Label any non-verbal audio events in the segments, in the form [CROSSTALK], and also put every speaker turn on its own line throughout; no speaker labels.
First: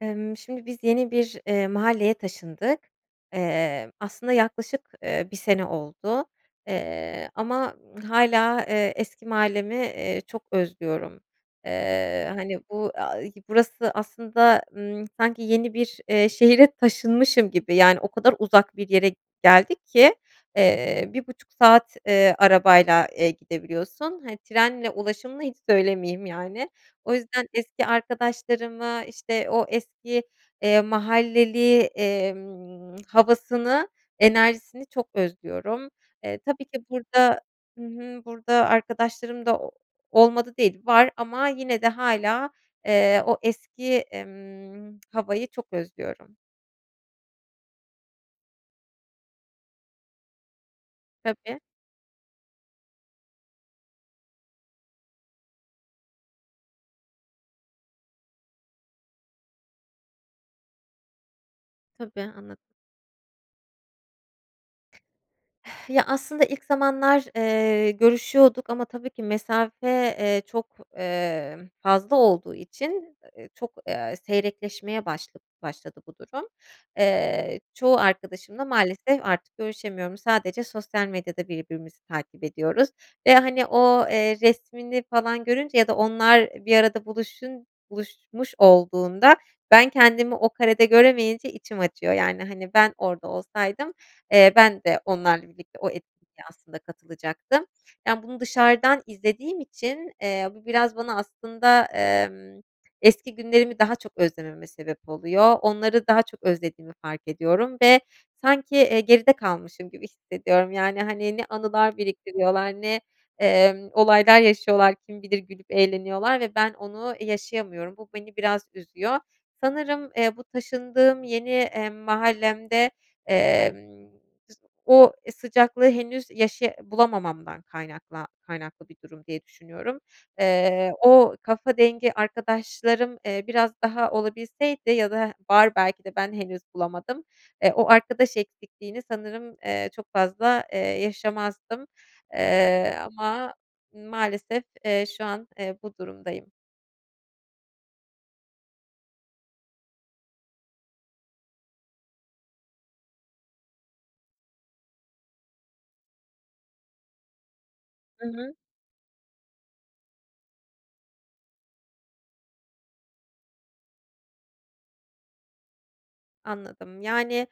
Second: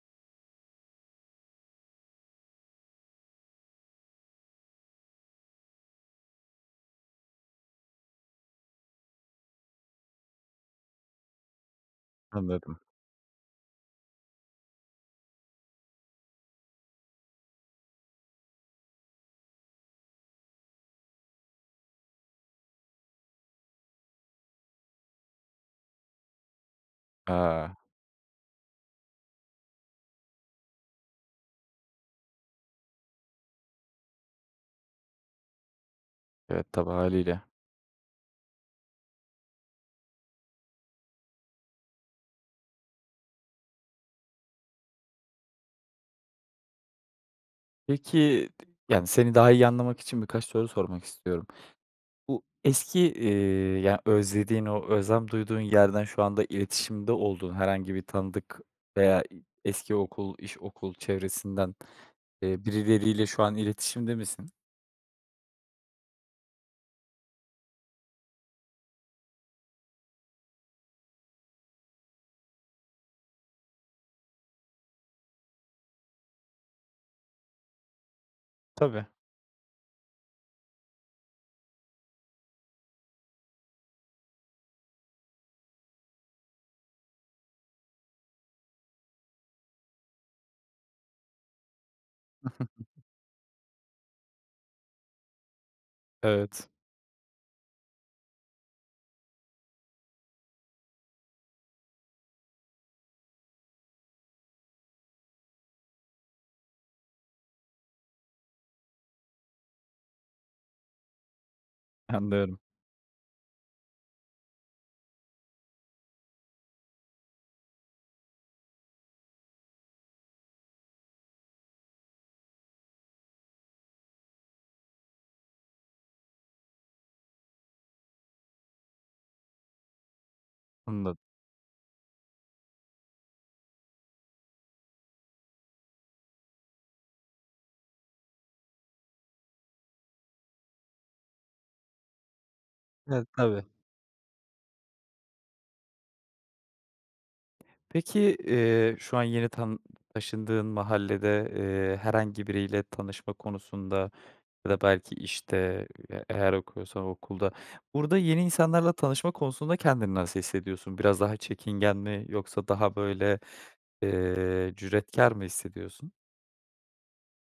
Emm, şimdi biz yeni bir, eee, mahalleye taşındık. Eee, aslında yaklaşık, eee, 1 sene oldu, eee, ama, ımm, hâlâ, eee, eski mahallemi, eee, çok özlüyorum. Eee, hani,
Anladım.
bu, a i burası aslında, ımm, sanki yeni bir, eee, şehre taşınmışım gibi, yani, o kadar uzak bir yere geldik ki, eee, 1.30 saat, eee, arabayla, eee, gidebiliyorsun, hani, trenle ulaşımını hiç söylemeyeyim yani. O yüzden
A!
eski arkadaşlarımı, işte, o eski, eee, mahalleli, emm, havasını, enerjisini çok özlüyorum. E, tabii
Evet,
ki
tabii,
burada
hâliyle.
Hı hı, burada arkadaşlarım da o olmadı değil, var, ama yine de, hâlâ, eee, o eski, emm, [TSK] havayı çok özlüyorum.
Peki, t yani, seni daha iyi anlamak için birkaç soru sormak istiyorum.
Tabii.
Bu eski, iii, ya, özlediğin, o özlem duyduğun yerden şu anda iletişimde olduğun herhangi bir tanıdık veya i eski okul, iş, okul çevresinden,
Tabii, anla
eee, birileriyle şu an iletişimde misin?
[SIGHS] Ya, aslında ilk zamanlar, eee, görüşüyorduk, ama tabii ki mesafe, eee, çok, emm, fazla olduğu için, eee, çok, eee, seyrekleşmeye başla başladı bu durum. Eee, çoğu arkadaşımla
Tabii.
maalesef artık görüşemiyorum, sadece sosyal medyada birbirimizi takip ediyoruz ve hani, o, eee, resmini falan görünce ya da onlar bir arada buluşun buluşmuş olduğunda, ben kendimi o karede göremeyince içim acıyor. Yani, hani, ben
[CHUCKLES]
orada olsaydım, eee, ben de onlarla birlikte o etkinliğe
Evet.
aslında katılacaktım. Yani, bunu dışarıdan izlediğim için, eee, bu biraz bana aslında, emm, eski günlerimi daha çok özlememe sebep oluyor, onları daha çok özlediğimi fark ediyorum ve sanki, eee, geride kalmışım gibi hissediyorum. Yani, hani, ne anılar
Anlıyorum.
biriktiriyorlar, ne, emm, olaylar yaşıyorlar, kim bilir gülüp eğleniyorlar ve ben onu yaşayamıyorum. Bu beni biraz üzüyor. Sanırım, eee, bu taşındığım yeni, eee, mahallemde, emm, o sıcaklığı henüz yaşaya bulamamamdan kaynakla kaynaklı bir durum diye düşünüyorum. Eee,
Anla
o kafa dengi arkadaşlarım, eee, biraz daha olabilseydi ya da var, belki de ben henüz bulamadım, eee, o arkadaş eksikliğini sanırım, eee, çok fazla, eee, yaşamazdım, eee,
E,
ama
tabii.
maalesef, eee, şu an, eee, bu durumdayım.
Peki, eee, şu an yeni tanı taşındığın mahallede, eee, herhangi biriyle tanışma konusunda ya da belki, işte, eee, eğer okuyorsan okulda... Burada
Hı
yeni
hı.
insanlarla tanışma konusunda kendini nasıl hissediyorsun? Biraz daha çekingen mi yoksa daha, böyle, eee, cüretkâr mı hissediyorsun?
Anladım. Yani,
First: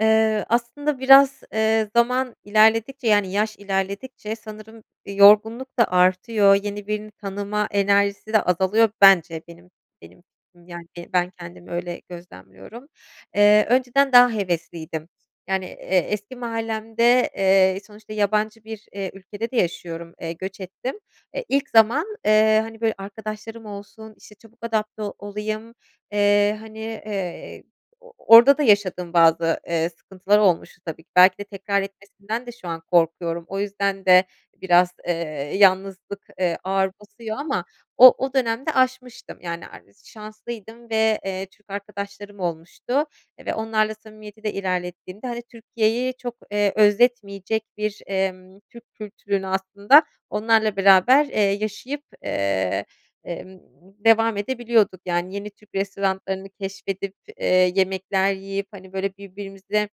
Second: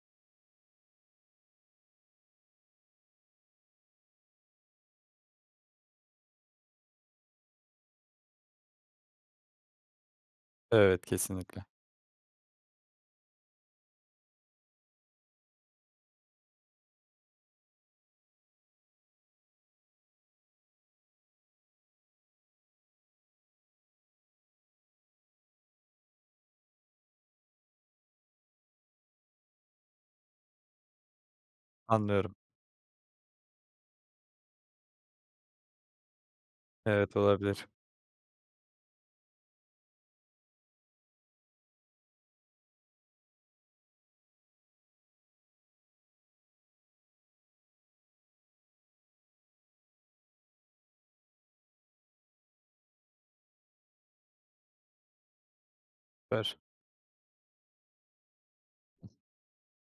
eee, aslında biraz, eee, zaman ilerledikçe yani yaş ilerledikçe sanırım, eee, yorgunluk da artıyor, yeni birini tanıma enerjisi de azalıyor bence benim benim fikrim yani
Evet
ben
kesinlikle.
kendimi öyle gözlemliyorum. Eee, önceden daha hevesliydim. Yani, eee, eski mahallemde, eee, sonuçta yabancı bir, eee, ülkede de yaşıyorum, eee, göç ettim. Eee, ilk zaman, eee, hani, böyle, arkadaşlarım olsun, işte, çabuk adapte olayım, eee, hani, eee, o orda da yaşadığım bazı, eee, sıkıntılar olmuştu tabii ki. Belki de tekrar
Anlıyorum.
etmesinden de şu an korkuyorum. O yüzden de biraz, eee, yalnızlık, eee, ağır
Evet
basıyor ama
olabilir.
o o dönemde aşmıştım, yani, ares şanslıydım ve, eee, Türk arkadaşlarım olmuştu ve onlarla samimiyeti de ilerlettiğimde, hani, Türkiye'yi çok, eee, özletmeyecek bir, emm, Türk kültürünü aslında onlarla beraber, eee, yaşayıp, eee, emm, devam edebiliyorduk, yani, yeni Türk restoranlarını
Süper.
keşfedip, eee, yemekler yiyip, hani, böyle, birbirimize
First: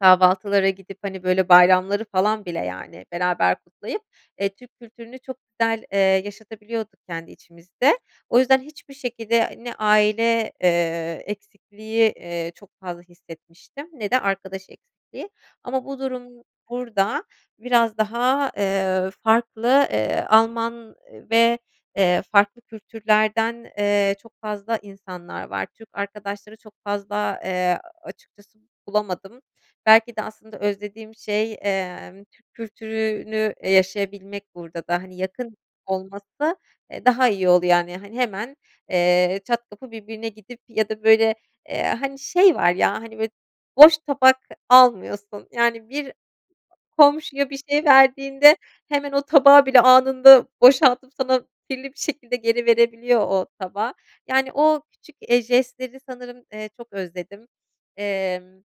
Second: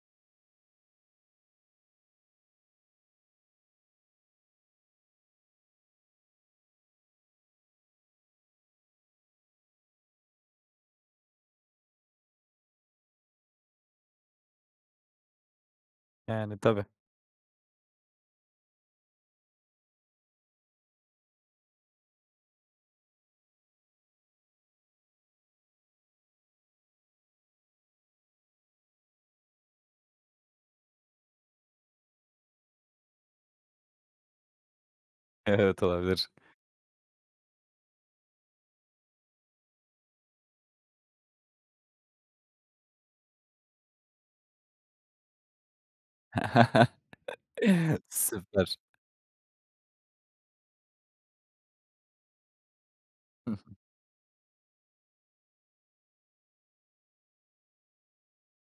kahvaltılara gidip, hani, böyle, bayramları falan bile, yani, beraber kutlayıp, eee, Türk kültürünü çok güzel, eee, yaşatabiliyorduk kendi içimizde. O yüzden hiçbir şekilde ne aile, eee, eksikliği, eee, çok fazla hissetmiştim ne de arkadaş eksikliği. Ama bu durum
Yani, tabii.
burada biraz daha, eee, farklı, eee, Alman ve, eee, farklı kültürlerden, eee, çok fazla insanlar var. Türk arkadaşları çok fazla, eee, açıkçası bulamadım. Belki de aslında özlediğim şey, emm, Türk kültürünü, e, yaşayabilmek burada da. Hani, yakın
Evet olabilir.
olması, eee, daha iyi oldu yani, hani, hemen, eee, çat kapı birbirine gidip ya da, böyle, eee, hani, şey var ya, hani, böyle boş tabak almıyorsun, yani, bir
[CHUCKLES]
komşuya bir şey verdiğinde
Süper.
hemen o tabağı bile anında boşaltıp sana kirli bir şekilde geri verebiliyor o
Hı hı.
tabağı. Yani, o küçük, eee, jestleri sanırım, eee, çok özledim. Emm,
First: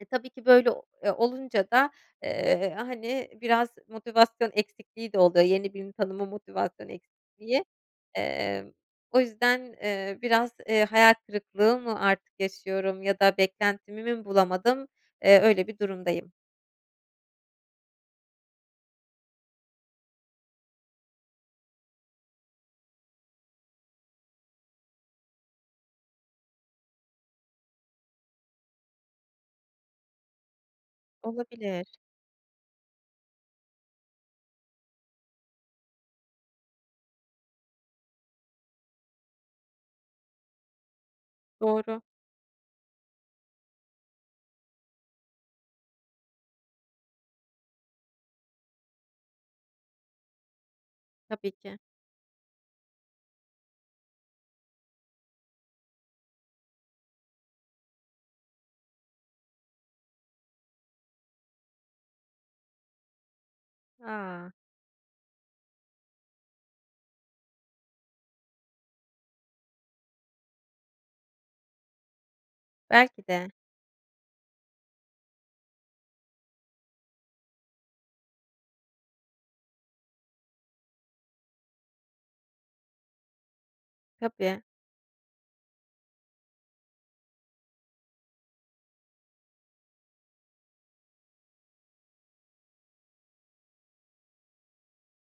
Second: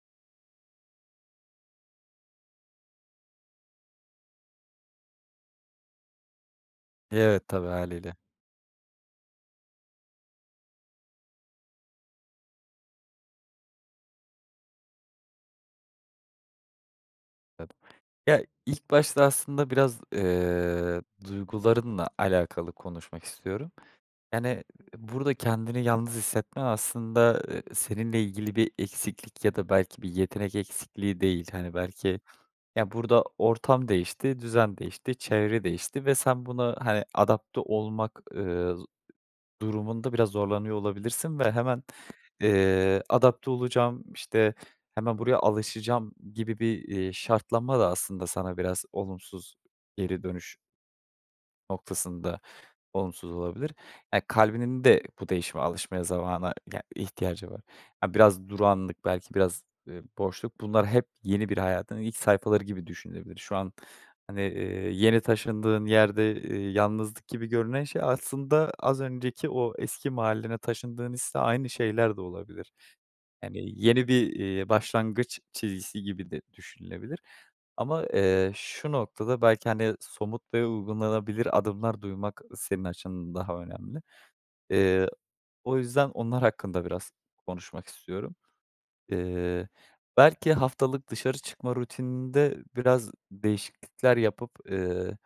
e, tabii ki, böyle, o eee, olunca da, eee, hani, biraz motivasyon eksikliği de oluyor, yeni birini tanıma motivasyon
Evet.
eksikliği.
Tabii, hâliyle.
Emm, o yüzden, eee, biraz, eee, hayal kırıklığı mı artık yaşıyorum ya da beklentimi mi bulamadım, eee, öyle bir durumdayım.
[UNINTELLIGIBLE] Ya ilk başta aslında biraz, eee, duygularınla alakalı konuşmak istiyorum. Yani burada kendini yalnız hissetmen aslında, eee, seninle ilgili bir eksiklik ya da belki bir yetenek eksikliği değil. Hani
Olabilir.
belki ya, burada ortam değişti, düzen değişti, çevre değişti ve sen buna hani, adapte olmak, eee, z durumunda biraz zorlanıyor olabilirsin ve hemen,
Doğru.
eee, "Adapte olacağım işte, hemen buraya alışacağım," gibi bir, eee, şartlanma da aslında sana biraz olumsuz, geri dönüş
Tabii ki.
noktasında olumsuz olabilir. Ya, kalbinin de bu değişime alışmaya zamana ya ihtiyacı var. Ya, biraz durağanlık, belki biraz, eee, boşluk bunlar hep yeni bir hayatın ilk sayfaları gibi düşünülebilir. Şu an hani,
A!
eee, yeni taşındığın yerde, eee, yalnızlık gibi görünen şey aslında az önceki o eski mahallene taşındığın hisle aynı şeyler de olabilir.
Belki de.
Hani yeni bir, eee, başlangıç çizgisi gibi de düşünülebilir ama, eee, şu noktada belki hani, somut ve uygulanabilir adımlar duymak senin açından daha önemli.
Tabii.
Eee, o yüzden onlar hakkında biraz konuşmak istiyorum. Eee, belki haftalık dışarı çıkma rutininde biraz değişiklikler yapıp, eee,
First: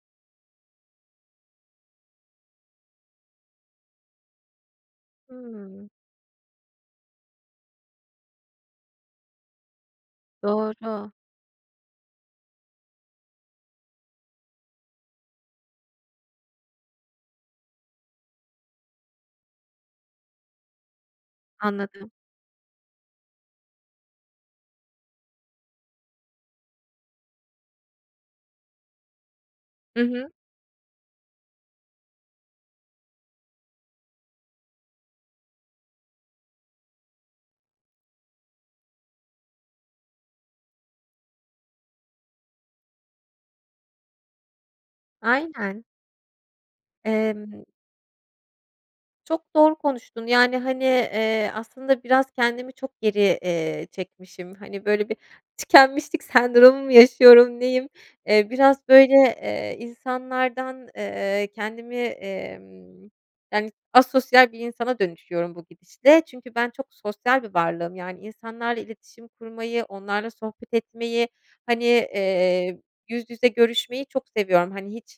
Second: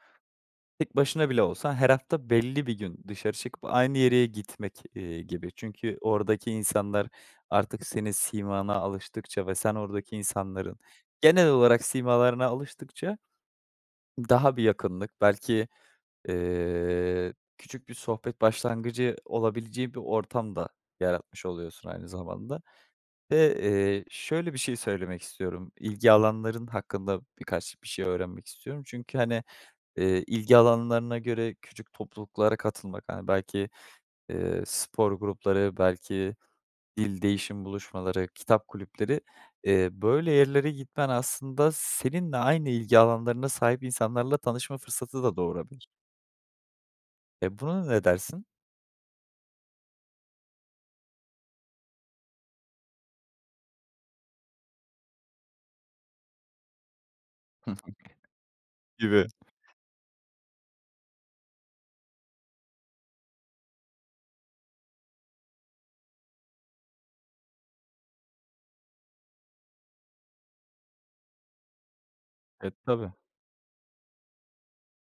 tek başına bile olsan her hafta belli bir gün dışarı çıkıp aynı yeriye gitmek, eee, gibi.
Hımm.
Çünkü oradaki insanlar artık senin simana alıştıkça ve sen oradaki insanların
Doğru
genel olarak simalarına alıştıkça daha bir yakınlık, belki, eee, küçük bir sohbet başlangıcı olabileceği bir ortam da yaratmış oluyorsun aynı
Anladım.
zamanda. Ve, eee, şöyle bir şey söylemek istiyorum, ilgi alanların hakkında birkaç bir şey öğrenmek istiyorum çünkü hani,
Hı
eee,
hı.
ilgi alanlarına göre küçük topluluklara katılmak hani, belki, eee, spor grupları, belki dil değişim buluşmaları, kitap kulüpleri. Eee, böyle yerlere gitmen aslında seninle aynı ilgi alanlarına sahip insanlarla tanışma fırsatı da
Aynen.
doğurabilir. E,
Emm.
buna ne dersin?
Çok doğru konuştun, yani, hani, eee, aslında biraz kendimi çok geri, eee, çekmişim. Hani, böyle, bir tükenmişlik sendromu mu yaşıyorum,
Hı hı.
neyim? Eee, biraz böyle,
Gibi.
eee, insanlardan, eee, kendimi, emm, yani asosyal bir insana dönüşüyorum bu gidişle. Çünkü ben çok sosyal bir varlığım. Yani insanlarla iletişim kurmayı, onlarla sohbet etmeyi, hani,
E,
eee,
tabii.
yüz yüze görüşmeyi çok seviyorum. Hani, hiç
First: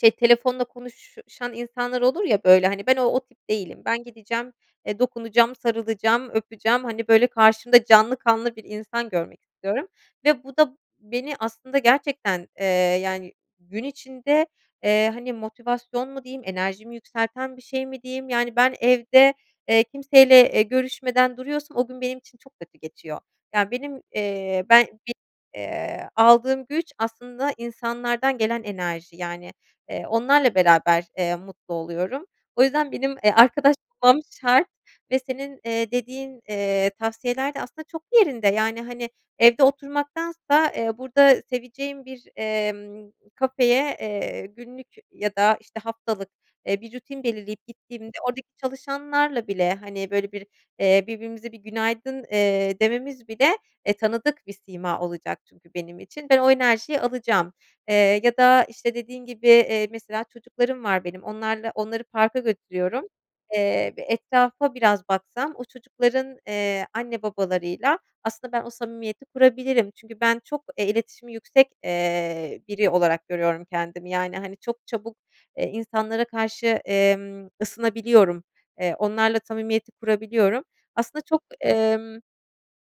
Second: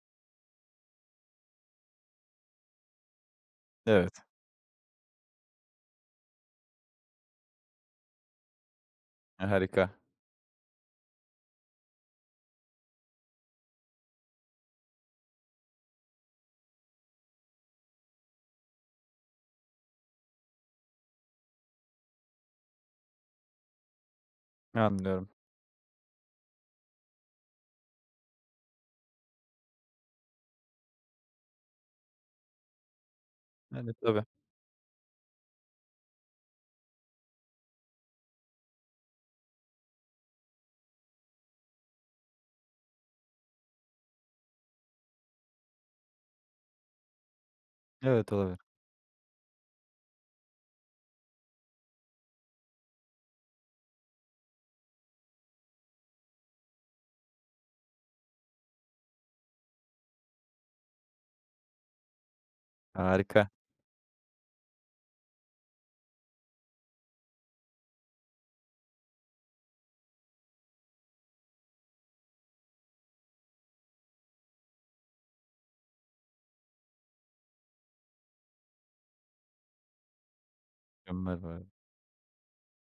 şey, telefonla konuşan insanlar olur ya böyle, hani, ben o o tip değilim. Ben
Evet.
gideceğim, dokunacağım, sarılacağım, öpeceğim. Hani, böyle karşımda canlı kanlı bir insan görmek
E,
istiyorum
harika.
ve bu da beni aslında gerçekten, eee, yani gün içinde, eee, hani motivasyon mu diyeyim, enerjimi yükselten bir şey mi diyeyim. Yani ben evde, eee, kimseyle, eee, görüşmeden duruyorsam o gün benim için çok kötü geçiyor. Yani benim, eee, ben benim,
Anlıyorum.
eee, aldığım güç aslında insanlardan gelen enerji. Yani, eee, onlarla beraber, eee, mutlu oluyorum. O yüzden benim, eee, arkadaş
Yani,
bulmam
tabii.
şart ve senin, eee, dediğin, eee, tavsiyeler de aslında çok yerinde; yani, hani, evde oturmaktansa, eee, burada seveceğim bir, emm, kafeye, eee, günlük ya da işte haftalık, eee, bir rutin belirleyip gittiğimde,
Evet,
oradaki
olabilir.
çalışanlarla bile, hani, böyle bir, eee, birbirimizi bir günaydın, eee, dememiz bile, eee, tanıdık bir sima olacak çünkü benim için. Ben o enerjiyi alacağım. Eee, ya da, işte, dediğin gibi, eee, mesela çocuklarım var benim, onlarla onları parka götürüyorum,
Harika.
eee, ve etrafa biraz baksam o çocukların, eee, anne babalarıyla aslında ben o samimiyeti kurabilirim. Çünkü ben çok, eee, iletişimi yüksek, eee, biri olarak görüyorum kendimi yani hani çok çabuk, eee, insanlara karşı, emm, ısınabiliyorum. Eee, onlarla samimiyeti kurabiliyorum. Aslında çok,
[UNINTELLIGIBLE]
ımm,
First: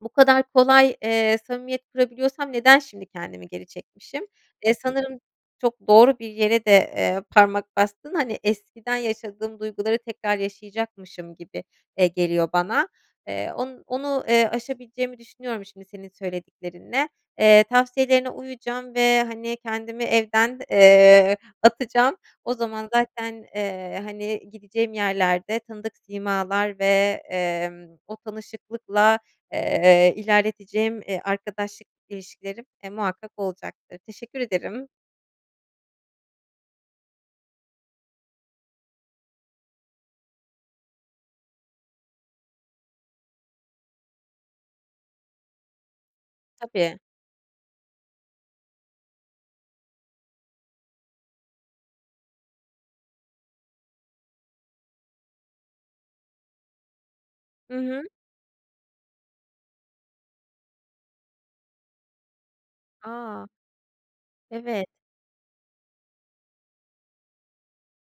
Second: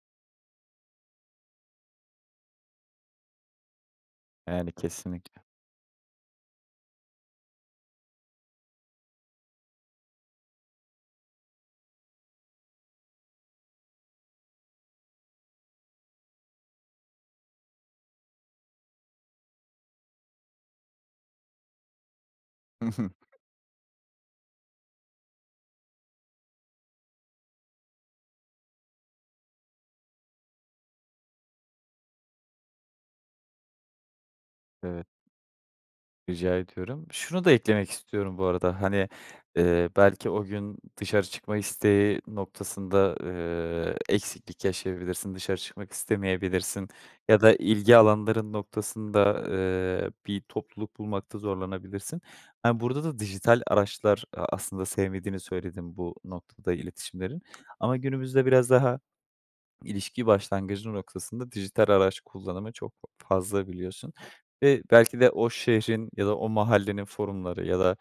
bu kadar kolay, eee, samimiyet kurabiliyorsam neden şimdi kendimi geri çekmişim?
Yani,
Eee, sanırım
kesinlikle.
çok doğru bir yere de, eee, parmak bastın; hani, eskiden yaşadığım duyguları tekrar yaşayacakmışım gibi, eee, geliyor bana. Eee, o onu, eee, aşabileceğimi düşünüyorum şimdi senin söylediklerinle. Eee, tavsiyelerine uyacağım ve, hani, kendimi evden, eee, atacağım. O zaman
[CHUCKLES]
zaten, eee, hani, gideceğim yerlerde tanıdık simalar ve, emm, o tanışıklıkla, eee, ilerleteceğim, eee, arkadaşlık ilişkilerim, e, muhakkak olacaktır. Teşekkür ederim.
Evet. Rica ediyorum. Şunu da eklemek istiyorum bu arada; hani, eee, belki o gün dışarı çıkma isteği noktasında, eee, eksiklik yaşayabilirsin dışarı çıkmak istemeyebilirsin
Tabii.
ya da ilgi alanların noktasında, eee, bir topluluk bulmakta zorlanabilirsin. Eee, burada da dijital araçlar; a aslında sevmediğini söyledin bu noktada, iletişimleri.
Hı
Ama
hı.
günümüzde biraz daha ilişki başlangıcı noktasında dijital araç kullanımı çok fa
A!
fazla biliyorsun. Eee,
Evet.
belki de o şehrin ya da o mahallenin forumları ya da,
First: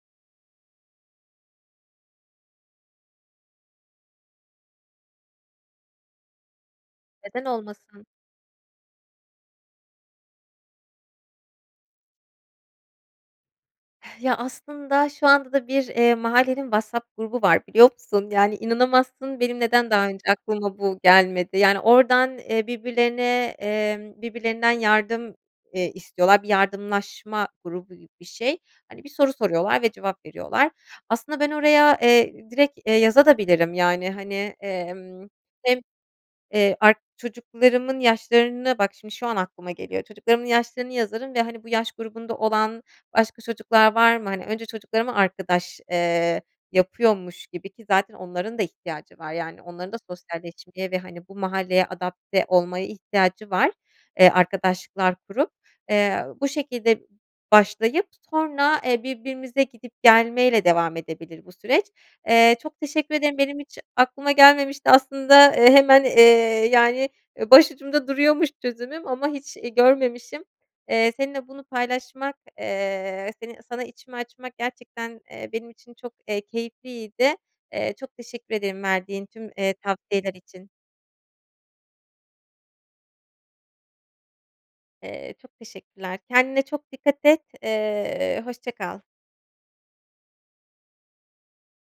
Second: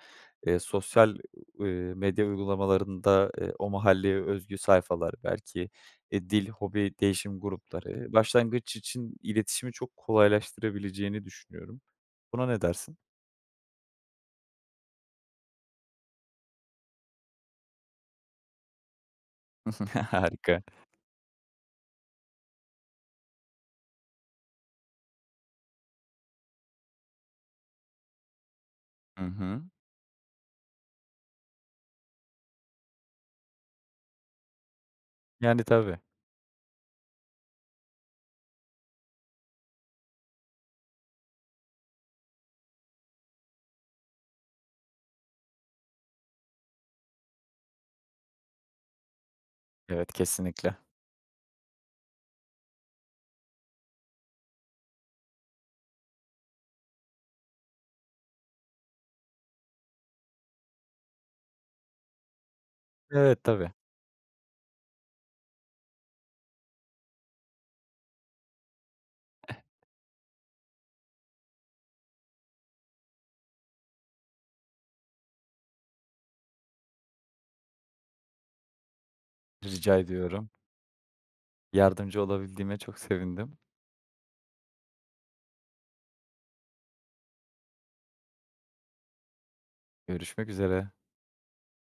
eee, sosyal, eee, medya uygulamalarında, eee, o mahalleye özgü sayfalar, belki, eee, dil, hobi, değişim
Neden olmasın?
grupları, başlangıç için iletişimi çok kolaylaştırabileceğini düşünüyorum. Buna ne dersin?
Ya, aslında şu anda da bir eee, mahallenin WhatsApp grubu var biliyor musun? Yani inanamazsın, benim neden daha
[CHUCKLES]
önce
Harika.
aklıma bu gelmedi? Yani, oradan eee, birbirlerine eee, birbirlerinden yardım eee, istiyorlar, bir yardımlaşma grubu gibi bir şey. Hani, bir
Hı
soru
hı.
soruyorlar ve cevap veriyorlar. Aslında ben oraya, eee, direkt, eee, yazabilirim de, yani, hani, emm,
Yani,
hem,
tabii.
eee, ark çocuklarımın yaşlarını bak şimdi, şu an aklıma geliyor, çocuklarımın yaşlarını yazarım ve, hani, bu yaş grubunda olan başka çocuklar var mı? Hani, önce çocuklarıma arkadaş, eee, yapıyormuş gibi, ki zaten onların da ihtiyacı var, yani onların da
Evet, kesinlikle.
sosyalleşmeye ve, hani, bu mahalleye adapte olmaya ihtiyacı var, eee, arkadaşlıklar kurup. Eee, bu şekilde başlayıp sonra, eee, birbirimize gidip gelmeyle devam edebilir bu süreç. Eee, çok teşekkür ederim,
Evet,
benim
tabii.
hiç aklıma gelmemişti. Aslında, e, hemen, eee, yani, başucumda duruyormuş çözümüm ama hiç, iii,
[CHUCKLES]
görmemişim. Eee, seninle bunu paylaşmak, eee, seni sana içimi açmak gerçekten, eee, benim için çok, eee, keyifliydi. Eee, çok teşekkür ederim verdiğin tüm, eee,
Rica
tavsiyeler
ediyorum.
için.
Yardımcı olabildiğime çok sevindim.
Eee, çok teşekkürler, kendine çok dikkat et, eee, hoşça kal.
Görüşmek üzere.